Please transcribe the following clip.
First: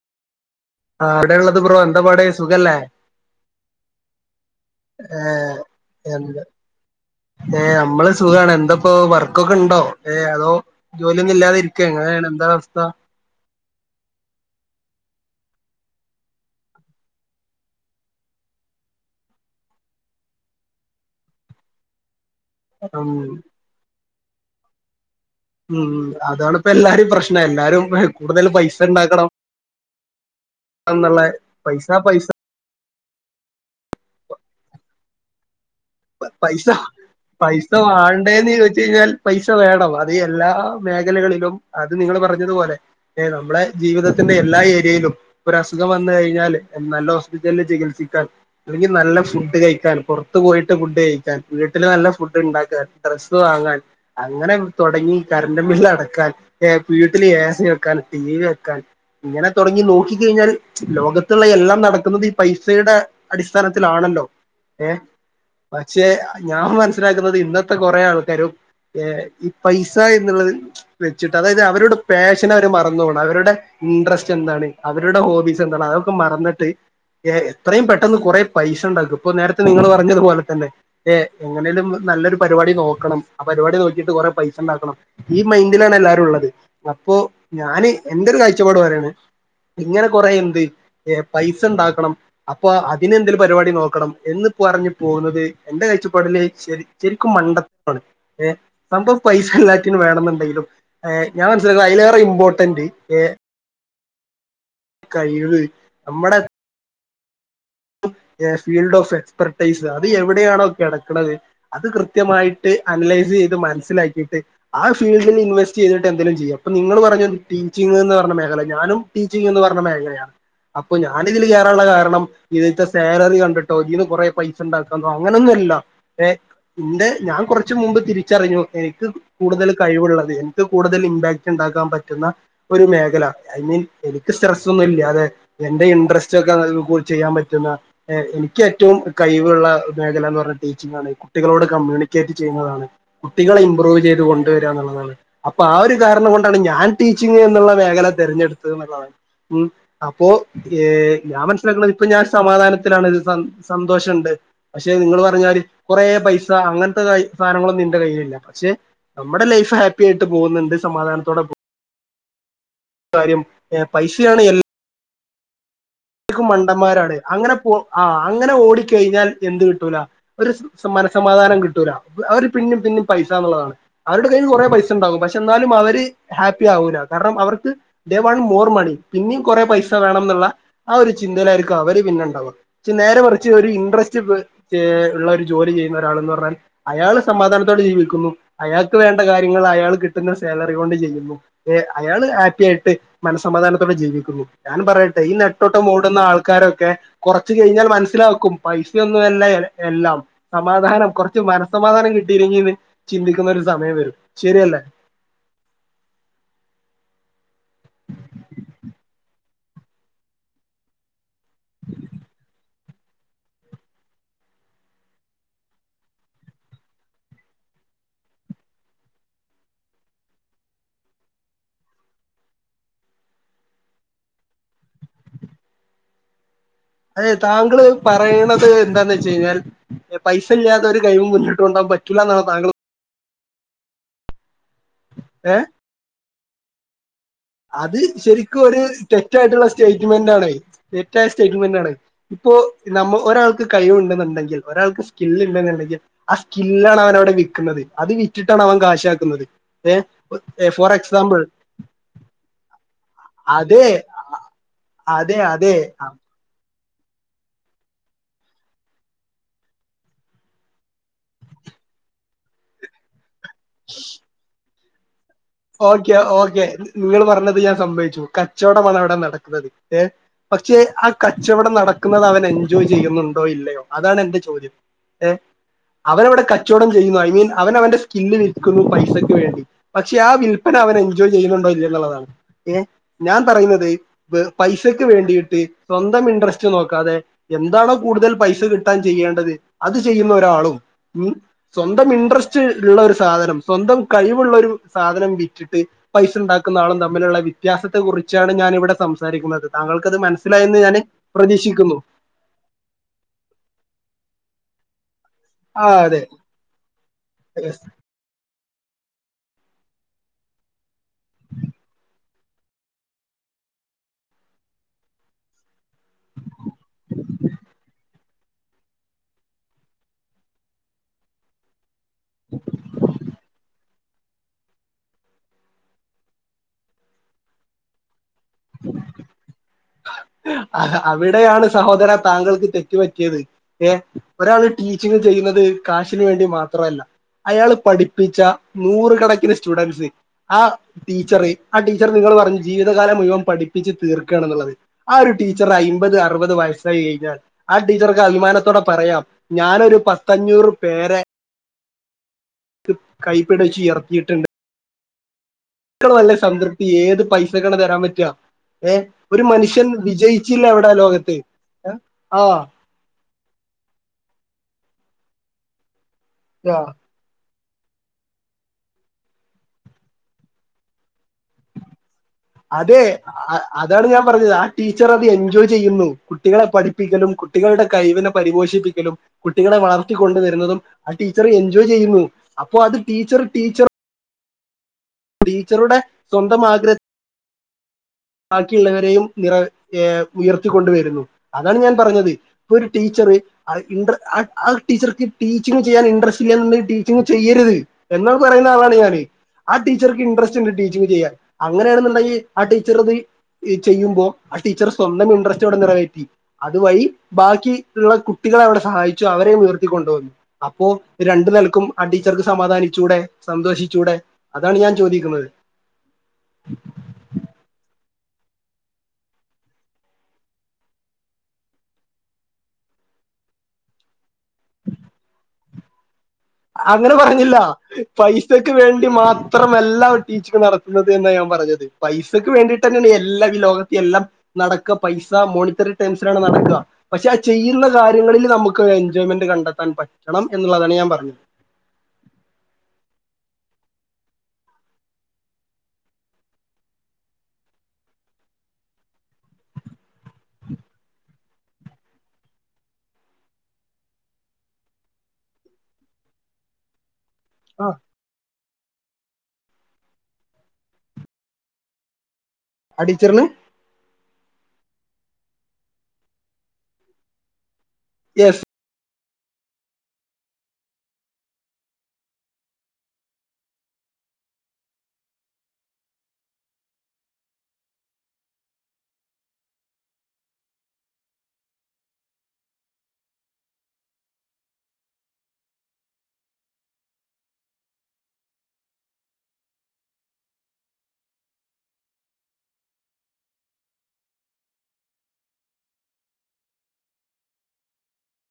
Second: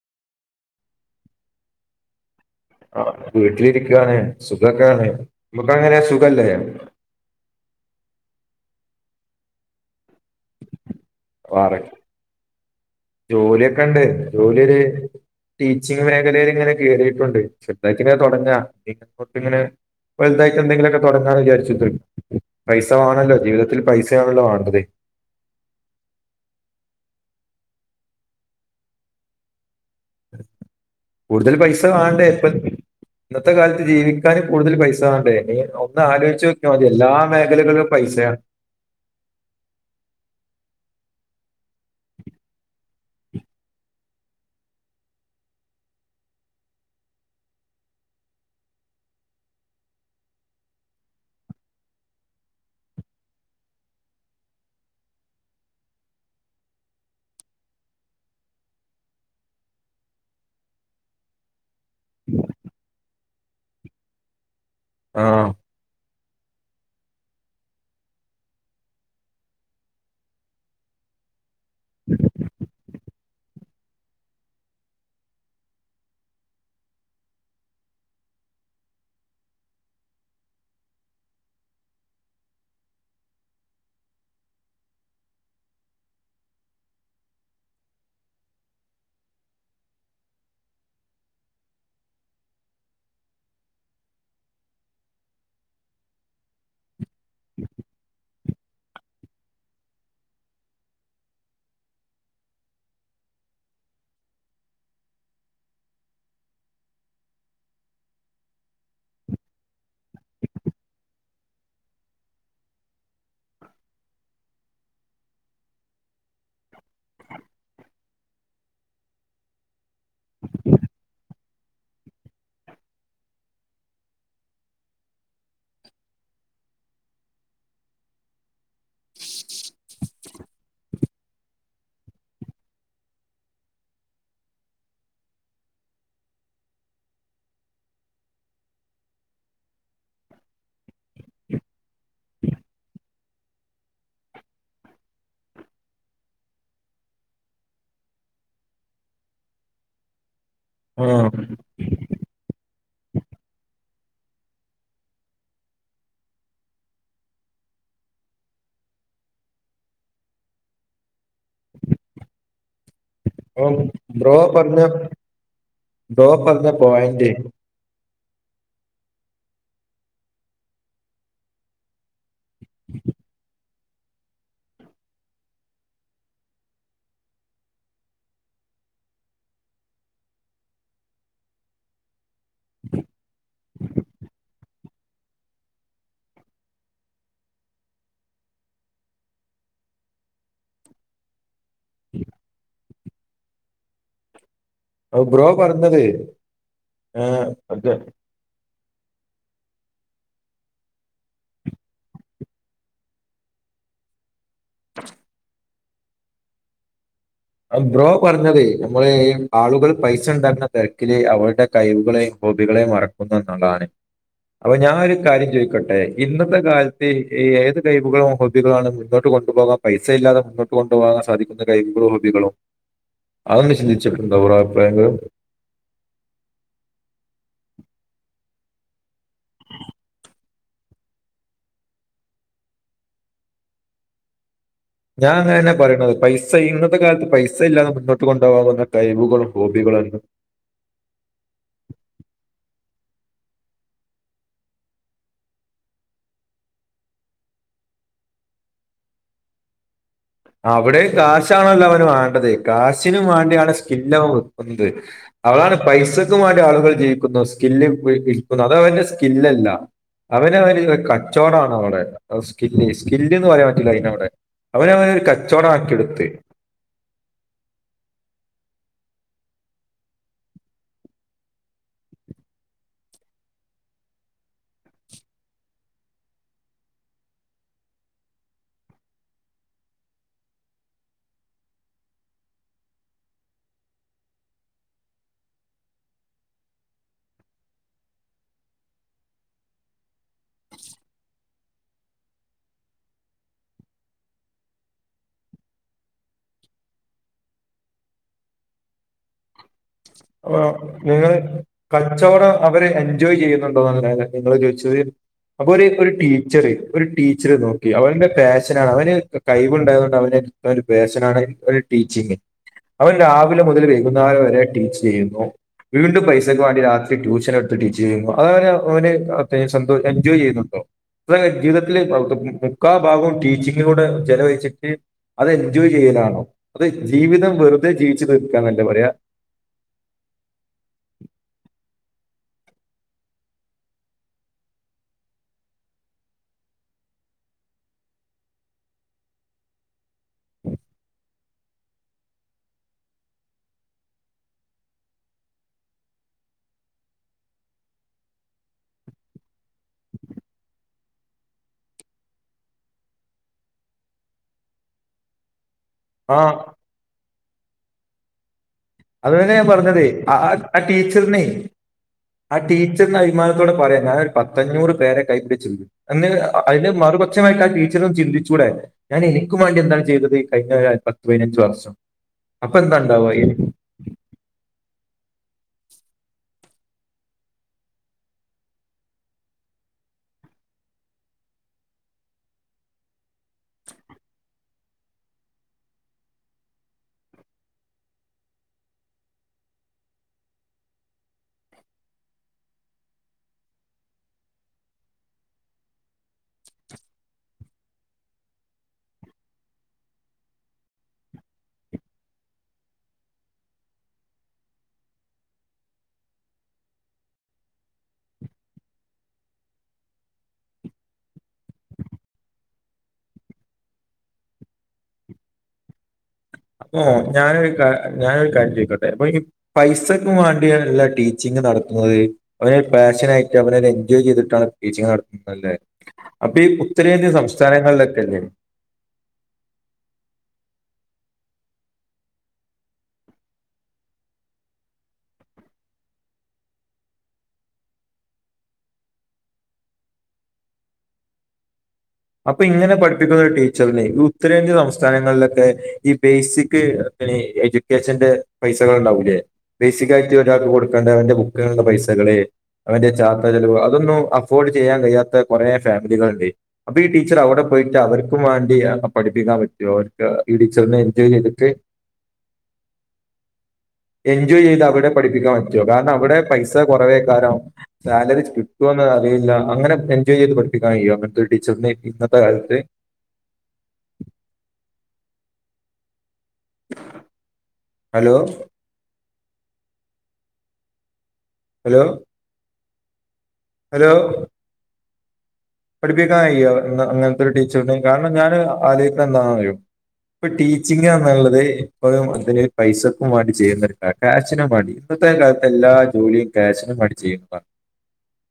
ആ ഏവിടെള്ളത് ബ്രോ എന്താ പാട് സുഖല്ലേ ആ വീട്ടിലിരിക്കാണ് സുഖൊക മ്മക്കെങ്ങനേ എന്ത് സുഖല്ലേ ഏ നമ്മള് സുഖാണ് എന്താപ്പോ വർക്കൊക്കെ ഇണ്ടോ ഏ അതോ ജോലിയൊന്നും വേറെ ഇല്ലാതെരിക്കെ എങ്ങനേണ് എന്താ അവസ്ഥ ജോലിയൊക്കെ ഇണ്ട് ജോലിയൊര് ടീച്ചിങ് മേഖലയിലിങ്ങനെ കേറീട്ടുണ്ട് ചെറുതായിട്ട് ഇങ്ങനെ തൊടങ്ങാ ഇനിയങ്ങോട്ട് ഇങ്ങനെ വലുതായിട്ടെന്തെങ്കിലൊക്കെ തൊടങ്ങാന്ന് വിചാരിച്ച്ട്ട്ണ്ട് പൈസ ഉം വാണല്ലോ ജീവിതത്തിൽ പൈസ് സേണല്ലോ വാണ്ടത് മ്മ് അതാണിപ്പെല്ലാരിം പ്രശ്നം എല്ലാരും കൂടുതൽ പൈസ ഇണ്ടാക്കണം കൂടുതൽ പൈസ വാണ്ടേ ഇപ്പ ഇന്നത്തെ കാലത്ത് ജീവിക്കാൻ കൂടുതൽ പൈസ വാണ്ടേ ഏ ഒ പൈസ പൈസ പൈസയാ വാണ്ടേന്ന് ചോദിച്ച യിഞ്ഞാൽ പൈസ വേണം അത് എല്ലാ മേഖലകളിലും അത് നിങ്ങൾ പറഞ്ഞതുപലെ നമ്മുടെ ജീവിതത്തിന്റെ എല്ലാ ഏരിയയിലും ഒരു അസുഖം വന്ന കഴിഞ്ഞാല് നല്ല ഹോസ്പിറ്റലിൽ ചികിത്സിക്കാൻ അല്ലെങ്കിൽ നല്ല ഫുഡ് കഴിക്കാൻ പുറത്ത പോയിട്ട് പോയിട്ട് ഫുഡ് കഴിക്കാൻ വീട്ടില് നല്ല ഫുഡ്ണ്ടാക്കാൻ ഡ്രസ്സ് വാങ്ങാൻ അങ്ങനെ തൊടങ്ങി കറണ്ട് ബില്ലടക്കാൻ ഏ വീട്ടില് ഏ സി വെക്കാൻ ടി വി വെക്കാൻ ഇങ്ങനെ തൊടങ്ങി നോക്കികഴിഞ്ഞാല് ലോകത്തുള്ള എല്ലാം നടക്കുന്നത് ഈ പൈസയുടെ അടിസ്ഥാനത്തിലാണല്ലോ ഏ ആ പക്ഷെ ഞാൻ മനസ്സിലാക്കുന്നത് ഇന്നത്തെ കൊറെ ആൾക്കാരും ഈ പൈസ എന്നുള്ളത് വെച്ചിട്ട് അതായത് അവരുടെ പാഷൻ അവര് മറന്നോവ് അവരുടെ ഇൻട്രസ്റ്റ് എന്താണ് അവരുടെ ഹോബീസ് എന്താണ് അതൊക്കെ മറന്നിട്ട് എത്രയും പെട്ടെന്ന് കൊറേ പൈസണ്ടാക്ക ഇപ്പ നേരത്തെ നിങ്ങൾ പറഞ്ഞത്പോലെ തന്നെ ഏ എങ്ങനേലും നല്ലൊരു പരിപാടി നോക്കണം ആ പരിപാടി നോക്കീട്ട് കൊറേ പൈസ ഇണ്ടാക്കണം ഈ മൈൻഡിലാണ് എല്ലാരുള്ളത് അപ്പോ ഞാന് എൻ്റൊര് കാഴ്ചപ്പാട് പറയാണ് ഇങ്ങനെ കൊറെ എന്ത് ഏ പൈസ ഉണ്ടാക്കണം അപ്പൊ അതിനെന്തേലും പരിപാടി നോക്കണം എന്ന് പറഞ്ഞ് പോണോൽ ല് എന്റെ കാഴ്ചപ്പാടില് ശരി ശരിക്കും മണ്ടത്തരാണ് ഏ സംഭവം പൈസ എല്ലാറ്റിനും വേണംന്നുണ്ടെങ്കിലും ഞാൻ മനസിലാക്ക അയിലേറെ ഇമ്പോർട്ടന്റ് ഏ കഴിവ് അമ്മടെ ഫീൽഡ് ഓഫ് എക്സ്പെർട്ടൈസ് അത് എവിടെയാണോ കെടക്ക്ണത് അത് കൃത്യമായിട്ട് അനലൈസ് ചെയ്ത് മനസ്സിലാക്കിയിട്ട് ആ ഫീൽഡിൽ ഇൻവെസ്റ്റ് ചെയ്തിട്ട് എന്തെലും ചെയ്യാ ഇപ്പം നിങ്ങള് പറഞ്ഞ ടീച്ചിങ്ന്ന് പറഞ്ഞ മേഖല ഞാനും ടീച്ചിങ് എന്ന് പറഞ്ഞ മേഖല അപ്പോ ഞാൻ ഇതിൽ കേറാനുള്ള കാരണം ഇതിത്തെ സാലറി കണ്ടിട്ടോ ഇതീന്ന് കൊറേ പൈസണ്ടാക്കാന്നോ അങ്ങനൊന്നു അല്ല ഏ ഇന്റെ ഞാൻ കൊറച്ച് മുമ്പ് തിരിച്ചറിഞ്ഞു എനിക്ക് കൂടുതൽ കഴിവുള്ളത് എനിക്ക് കൂടുതൽ ഇമ്പാക്ട്ണ്ടാക്കാൻ പറ്റുന്ന ഒരു മേഖല ഐ മീൻ എനിക്ക് സ്ട്രെസ്സ് ഒന്നും ഇല്ലാതെ എന്റെ ഇൻട്രസ്റ്റ് ഒക്കെ ചെയ്യാൻ പറ്റ് പറ്റുന്ന ഏ ഇനിക്കേറ്റവും കഴിവുള്ള മേഖലാന്ന് പറഞ്ഞ ടീച്ചിങ് ആണ് കുട്ടികളോട് കമ്മ്യൂണിക്കേറ്റ് ചെയ്യുന്നതാണ് കുട്ടികളെ ഇമ്പ്രൂവ് ചെയ്ത് കൊണ്ടുവരുകന്നുള്ളതാണ് അപ്പൊ ആ ഒരു കാരണം കൊണ്ടാണ് ഞാൻ ടീച്ചിങ് എന്നുള്ള മേഖല തിരഞ്ഞെടുത്തത് എന്നുള്ളതാണ് മ്മ് അപ്പോ ഏ ഞാൻ മനസ്സിലാക്ക്ണത് ഇപ്പൊ ഞാൻ സമാധാനത്തിലാണ് സന്തോഷണ്ട് പക്ഷെ നിങ്ങൾ പറഞ്ഞാതിരി കൊറേ പൈസ അങ്ങനത്തെ സാനങ്ങളൊന്നും ഈന്റെ കയ്യിലില്ല പക്ഷെ നമ്മുടെ ലൈഫ് ഹാപ്പി ആയിട്ട് പോകുന്നുണ്ട് സമാധാനത്തോടെ പോ കാര്യം ഐ ആഹ് ബ്രോ പൈസയാണ് എല്ല് പറഞ്ഞ ബ്രോ കും പറഞ്ഞ മണ്ടന്മാരാണ് പോയിന്റ് അങ്ങനെ പോ ആ അങ്ങനെ ഓടിക്കെഴിഞ്ഞാൽ എന്ത് കിട്ടൂല ഒരു മനസമാധാനം കിട്ടൂല അവര് പിന്നിം പിന്നിം പൈസന്നുള്ളതാണ് അവരുടെ കയ്യിൽ കൊറേ പൈസണ്ടാവും പക്ഷെ എന്നാലും അവര് ഹാപ്പി ആവൂല കാരണം അവർക്ക് ദേ വാണ്ട് മോർ മണി പിന്നിം കൊറേ പൈസ വേണംന്ന്ള്ള ആ ഒരു ചിന്തയിലായിരിക്കും അവര് പിന്നെണ്ടാവ നേരെ കുറച്ച് ഒരു ഇൻട്രസ്റ്റ് ഉള്ള ഒരു ജോലി ചെയ്യുന്ന ഒരാൾന്ന് പറഞ്ഞാൽ അയാൾ സമാധാനത്തോട് ജീവിക്കുന്നു അയാൾക്ക് വേണ്ട കാര്യങ്ങൾ അയാൾ കിട്ടുന്ന സാലറി കൊണ്ട് ചെയ്യുന്നു ഏ അയാള് ഹാപ്പി ആയിട്ട് മനസ്സമാധാനത്തോടെ ജീവിക്കുന്നു ഞാൻ പറയട്ടെ ഈ ബ്രോ നട്ട പറഞ്ഞത് ഓടുന്ന ആൾക്കാരൊക്കെ ഏഹ് കുറച്ച് കഴിഞ്ഞാൽ അത് മനസിലാക്കും പൈസൊന്നുമല്ല എല്ലാം സമാധാനം കുറച്ച് മനസ്സമാധാനം കിട്ടിയില്ലെങ്കിൽന്ന് ചിന്തിക്കുന്ന ഒരു സമയം വരും ശരിയല്ലേ ആ ബ്രോ പറഞ്ഞത് നമ്മൾ ആളുകൾ പൈസ ഉണ്ടായിരുന്ന തിരക്കില് അവളടെ കഴിവുകളെയും ഹോബികളെയും മറക്കുന്ന നളാണ് അപ്പൊ ഞാനൊരു കാര്യം ചോദിക്കോട്ടെ ഇന്നത്തെ കാലത്ത് ഈ ഏത് കഴിവുകളും ഹോബികളുംാണ് മുന്നോട്ട് കൊണ്ടുപോകാൻ പൈസ ഇല്ലാതെ മുന്നോട്ട് കൊണ്ടുപോകാൻ സാധിക്കുന്ന കഴിവുകളും ളും അന്ന് ചിന്തിച്ചിട്ടണ്ട അവ അഭിപ്രായങ്ങളും അതെ താങ്കള് പറയണത് എന്താന്ന് വെച്ച കഴിഞ്ഞാൽ പൈസ ഇല്ലാത്ത ഒരു കഴിവ് മുന്നോട്ട് കൊണ്ടകാൻ പറ്റൂില്ല എന്നാണ് താങ്കൾ ഏ ഞാൻങ്ങന്നെ പറയുന്നത് പൈസ സ ഇന്നത്തെ കാ അത് ശരിക്കും ഒരു തെറ്റായിട്ടുള്ള ഹോബികളും സ്റ്റേറ്റ്മെന്റ് ആണ് തെറ്റായ സ്റ്റേറ്റ്മെന്റാണ് ഇപ്പോ നമ്മ ഒരാൾക്ക് കയിവുണ്ടെന്നുണ്ടെങ്കിൽ ഒരാൾക്ക് സ്കില് ഇണ്ടെന്നുണ്ടെങ്കിൽ ആ സ്കില്ലാണ് അവൻ അവിടെ വിക്കുന്നത് അത് വിറ്റിട്ടാണ് അവൻ കാശാക്കുന്നത് ഏ അവിടെ കാശാണല്ലൊ അവനങ്ങ ത് കാശിന് വേണ്ടിയാണ് അതെ സ്കില്ലവൻ വിക്കുന്നത്. അതെ അതെ അതാണ് പൈസക്ക വേണ്ടി ആളുകൾ വിൽക്കുന്നു സ്കില്ല് [unintelligible] അതവന്റെ സ്കില്ലല്ല അവന അവര് കച്ചോടാണ് അവടെ സ്ക സ്ക ഇന്ന് പറയാൻ പറ്റില്ല അയ്നവിടെ അവന അവ ഓക്കെ ഓക്കെ നിങ്ങൾ പറഞ്ഞത് ഞാൻ സമ്മേച്ചു കച്ചോടമാണ് അവിടെ നടക്കുന്നത്. ഏ പക്ഷേ ആ കച്ചവടം നടക്കുന്നത് അവൻ എൻജോയ് ചെയ്യുന്നുണ്ടോ ഇല്ലയോ അതാണ് എന്റെ ചോദ്യം ഏ അവനവിടെ കച്ചോടം ചെയ്യുന്നു ഐ മീൻ അവൻ അവന്റെ സ്കില്ല് വിൽക്കുന്നു പൈസക്ക് വേണ്ടി പക്ഷെ ആ വില്പ്പന അവൻ എൻജോയ് ചെയ്യുന്നുണ്ടോ ഇല്ല്യോന്നുള്ളതാണ്. ഏ ഞാൻ പറയുന്നത് പൈസക്ക് വേണ്ടിയിട്ട് സ്വന്തം ഇൻട്രസ്റ്റ് നോക്കാതെ എന്താണോ കൂടുതൽ പൈസ കിട്ടാൻ ചെയ്യേണ്ടത് അത് ചെയ്യുന്ന ഒരാളും ഉം സ്വന്തം ഇൻട്രസ്റ്റ് ഉള്ള ഒരു സാധനം സ്വന്തം കഴിവുള്ള ഒരു സാധനം വിറ്റിട്ട് പൈസ ഉണ്ടാക്കുന്ന ആളും തമ്മിലുള്ള വ്യത്യാസത്തെ കുറിച്ചാണ് ഞാൻ ഇവിടെ സംസാരിക്കുന്നത് താങ്കൾക്കത് അ മനസ്സിലായെന്ന് ഞാൻ നിങ്ങള് പ്രതീക്ഷിക്കുന്നു കച്ചവടം അവര് എൻജോയ് ചെയ്യുന്നുണ്ടോന്ന നിങ്ങള്ോ ശരി അപ്പൊ ഒരു ആ ഒരു അതെ ടീച്ചർ ഒരു ടീച്ചർ നോക്കി അവന്റെ പാഷൻ അവന് കയ്വുണ്ടായോണ്ടവന് ഒര് പേഷനാണ് ടീച്ചിംഗ്. അവന് രാവിലെ മുതല് വൈകുന്നരം വരെ ടീ യ്യുന്നു. വീണ്ടും പൈസക്ക് വേണ്ടി രാത്രി ട്യൂഷൻ എടുത്ത് ടീച്ച് ചെയ്യുന്നു അത് അവന് ഓന് സന്തോ എൻജോയ് ചെയ്യുന്നുണ്ടോ [unintelligible] മുക്കാ ഭാഗവും ടീച്ചിങ്ങിനൂടെ ചെലവഴിച്ചിട്ട് അത് എൻജോയ് ചെയ്യലാണോ അത് ജീവിതം വെറുതെ [unintelligible] ച്ച്ക്കാനല്ലേ പറയാ അവിടെയാണ് സഹോദര താങ്കൾക്ക് തെറ്റ്പറ്റിയത് ഏ ഒരാള് ടീച്ചിങ് ചെയ്യുന്നത് കാശിന് വേണ്ടി മാത്രമല്ല അയാൾ പഠിപ്പിച്ച നൂറുകണക്കിന് സ്റ്റുഡൻറ്സ് ആ ടീച്ചറ് ആ ടീച്ചർ നിങ്ങൾ പറഞ്ഞു ജീവിതകാലം മുഴുവൻ പഠിപ്പിച്ച് തീർക്ക്ആണന്നുള്ളത് ആ ഒരു ടീച്ചർ ഐമ്പത് അറുപത് വയസ്സായി കഴിഞ്ഞാൽ ആ ടീച്ചർക്ക് അഭിമാനത്തോടെ പറയാം ഞാനൊരു പത്തഞ്ഞൂറ് പേരെ കൈപ്പിടിച്ച് ഇയർത്തിയിട്ടുണ്ട് ക്കള വല്ല ആ സംതൃപ്തി ഏത് പൈസ ത്ക്കാണ് തരാൻപറ്റ [unintelligible] അത് തന്നെ ഞാൻ പറഞ്ഞത് ആ ആ അവിടെ ലോകത്ത് ടീച്ചർന് [unintelligible] ആ ടീച്ചർന് അഭിമാനത്തോടെ പറിയാ ഞാനൊരു പത്തഞ്ഞൂറ് പേരെ കഴിപ്പിച്ചുണ്ട് അന്ന് അ അയിന്റെ ആ മറുപക്ഷമായി ടീച്ചോറൊന്ന് ചിന്തിചൂടെ ഞാൻ എനിക്കും മാണ്ടി എന്താണ് ചെയ്തത് കഴിഞ്ഞ പത്ത് പതിനഞ്ച് വർഷം അപ്പൊ എന്താ അതെ ഉണ്ടാവുക ഈ അ അ അതാണ് ഞാൻ പറഞ്ഞത് ആ ടീച്ചറത് എൻജോയ് ചെയ്യുന്നു കുട്ടികളെ പഠിപ്പിക്കലും കുട്ടികളുടെ കഴിവിനെ പരിപോഷിപ്പിക്കലും കുട്ടികളെ വളർത്തിക്കൊണ്ടുവരുന്നതും ആ ടീച്ചർ എൻജോയ് ചെയ്യുന്നു അപ്പൊ അത് ടീച്ചർ ടീച്ചർ ടീച്ചറുടെ സ്വന്തം ആഗ്രഹ ബാക്കിയുള്ളവരെയും നിറ ഏ ഉയർത്തിക്കൊണ്ടുവരുന്നു അതാണ് ഞാൻ പറഞ്ഞത് ഇപ്പൊ ഒരു ടീച്ചർ ഇൻട്ര ആ ആ ഒരു ടീച്ചർക്ക് ടീച്ചിങ് ചെയ്യാൻ ഇൻട്രസ്റ്റ് ഇല്ലാന്ന്ണ്ടെങ്കിൽ ടീച്ചിംഗ് ചെയ്യരുത് എന്നാ പറയുന്ന ആളാണ് ഞാന് ആ ടീച്ചർക്ക് ഇന്ട്രസ്റ്റ് ഉണ്ട് ടീച്ചിംഗ് ചെയ്യാൻ അങ്ങനെണെന്ന്ണ്ടെങ്കിൽ ആ ടീ ടീച്ചറത് ചെയ്യുമ്പോൾ ആ ടീച്ചറെ സ്വന്തം ഇൻട്രസ്റ്റോടെ നിറവേറ്റി അതുവഴി ബാക്കി ഉള്ള കുട്ടികളെ അവടെ സഹായിച്ചു അവരെ ഉയർത്തിക്കൊണ്ടു വന്നു അപ്പോ രണ്ടു നിലക്കും ആ ടീച്ചർക്ക് സമാധാനിച്ചൂടെ സന്തോഷിച്ചൂടെ അതാണ് ഞാൻ ചോദിക്കുന്നത് അപ്പൊ ഞാനൊരു കാ ഞാനൊരു കാര്യം ചോയ്ക്കട്ടെ അപ്പൊ ഈ പൈസക്കും വാണ്ടിയാണല്ലാ ടീച്ചിംഗ് നടത്തുന്നത് അവനരു പാഷനായിട്ട് അവനൊരു എൻജോയ് ചെയ്തിട്ട ട്ടാണ് ടീച്ചിംഗ് നടത്ത്ന്നതല്ലേ അങ്ങനെ പറഞ്ഞില്ല ഇല്ലേ പൈസക്ക് വേണ്ടി മാത്രമല്ലവർ ടീച്ചിങ് നട ന്നത് തന്നെ ഞാൻ പറഞ്ഞത് പൈസക്ക് വേണ്ടിട്ടെന്നാണ് എല്ലാം ഈ ലോകത്തി എല്ലാം നടക്ക പൈസ മോണിറ്ററി ടെൻഷനാണ് നടക്ക പക്ഷെ ആ ചെയ്യുന്ന കാര്യങ്ങളിൽ നമുക്ക് എൻജോയ്മെന്റ് കണ്ടെത്താൻ പറ്റണം എന്നുള്ളതാണ് ഞാൻ പറഞ്ഞത് അപ്പൊ ഇങ്ങനെ പഠിപ്പിക്കുന്നൊരു ടീച്ചർന് ഇ ഉത്തരേന്ത്യ സംസ്ഥാനങ്ങളിലൊക്കെ ഈ ബേസിക് എഡ്യൂക്കേഷന്റെ പൈസകൾ ഉണ്ടാവൂലേ ബേസിക് ആയി ഒരാക്ക് കൊടുക്കണ്ട അവന്റെ ബു ളുള്ള പൈസകള് അവന്റെ ചാർത്ത ചെലവ് അതൊന്നും അഫോർഡ് ചെയ്യാൻ കയ്യാത്ത കൊറേ ഫാമിലികളുണ്ട് അപ്പീ ട്ടീ ചർ അവടെ ആ പോയിട്ട് അവർക്കുവാ ഇയ പഠിപ്പിക്കാൻ പറ്റോ അവർക്ക് ഈ ടീച്ചർനെ എൻജോയ് ചെയ്തിട്ട് ആ ടീച്ചന് എൻജോയ് ചെയ്ത് അവിടെ പഠിപ്പിക്കാൻ പറ്റോ കാരണം അവിടെ പൈസ കുറവേക്കാരം സാലറി യെസ് കിട്ടോന്ന് അറിയില്ല അങ്ങനെ എൻജോയ് ചെയ്ത് പഠപ്പിക്കൻ കയ്യോ അങ്ങൻ ത്തൊരു ടീച്ചർന് ഇന്നത്തെ കാലത്ത് [unintelligible] ഹലോ [unintelligible] ഹലോ ഹലോ പഠിപ്പിക്കാൻ കയ്യോ അങ്ങൻത്തൊരു ടീച്ചന് കാരണം ഞാന് ആലോയ്‌ക്ക്ണെന്താന്നറിയോ ഇപ്പ ടീച്ചിംഗ്റഞ്ഞാലുള്ളത് ഇപ്പഴും അതിന് പൈസക്കും വേണ്ടി ചെയ്യുന്നൊരു കാ ക്യാഷിനും വേണ്ടി ഇപ്പോത്തെ കാലത്ത് എല്ലാ ജോലിയും കാശിനു വേണ്ടി ചെയ്യുന്നതാണ്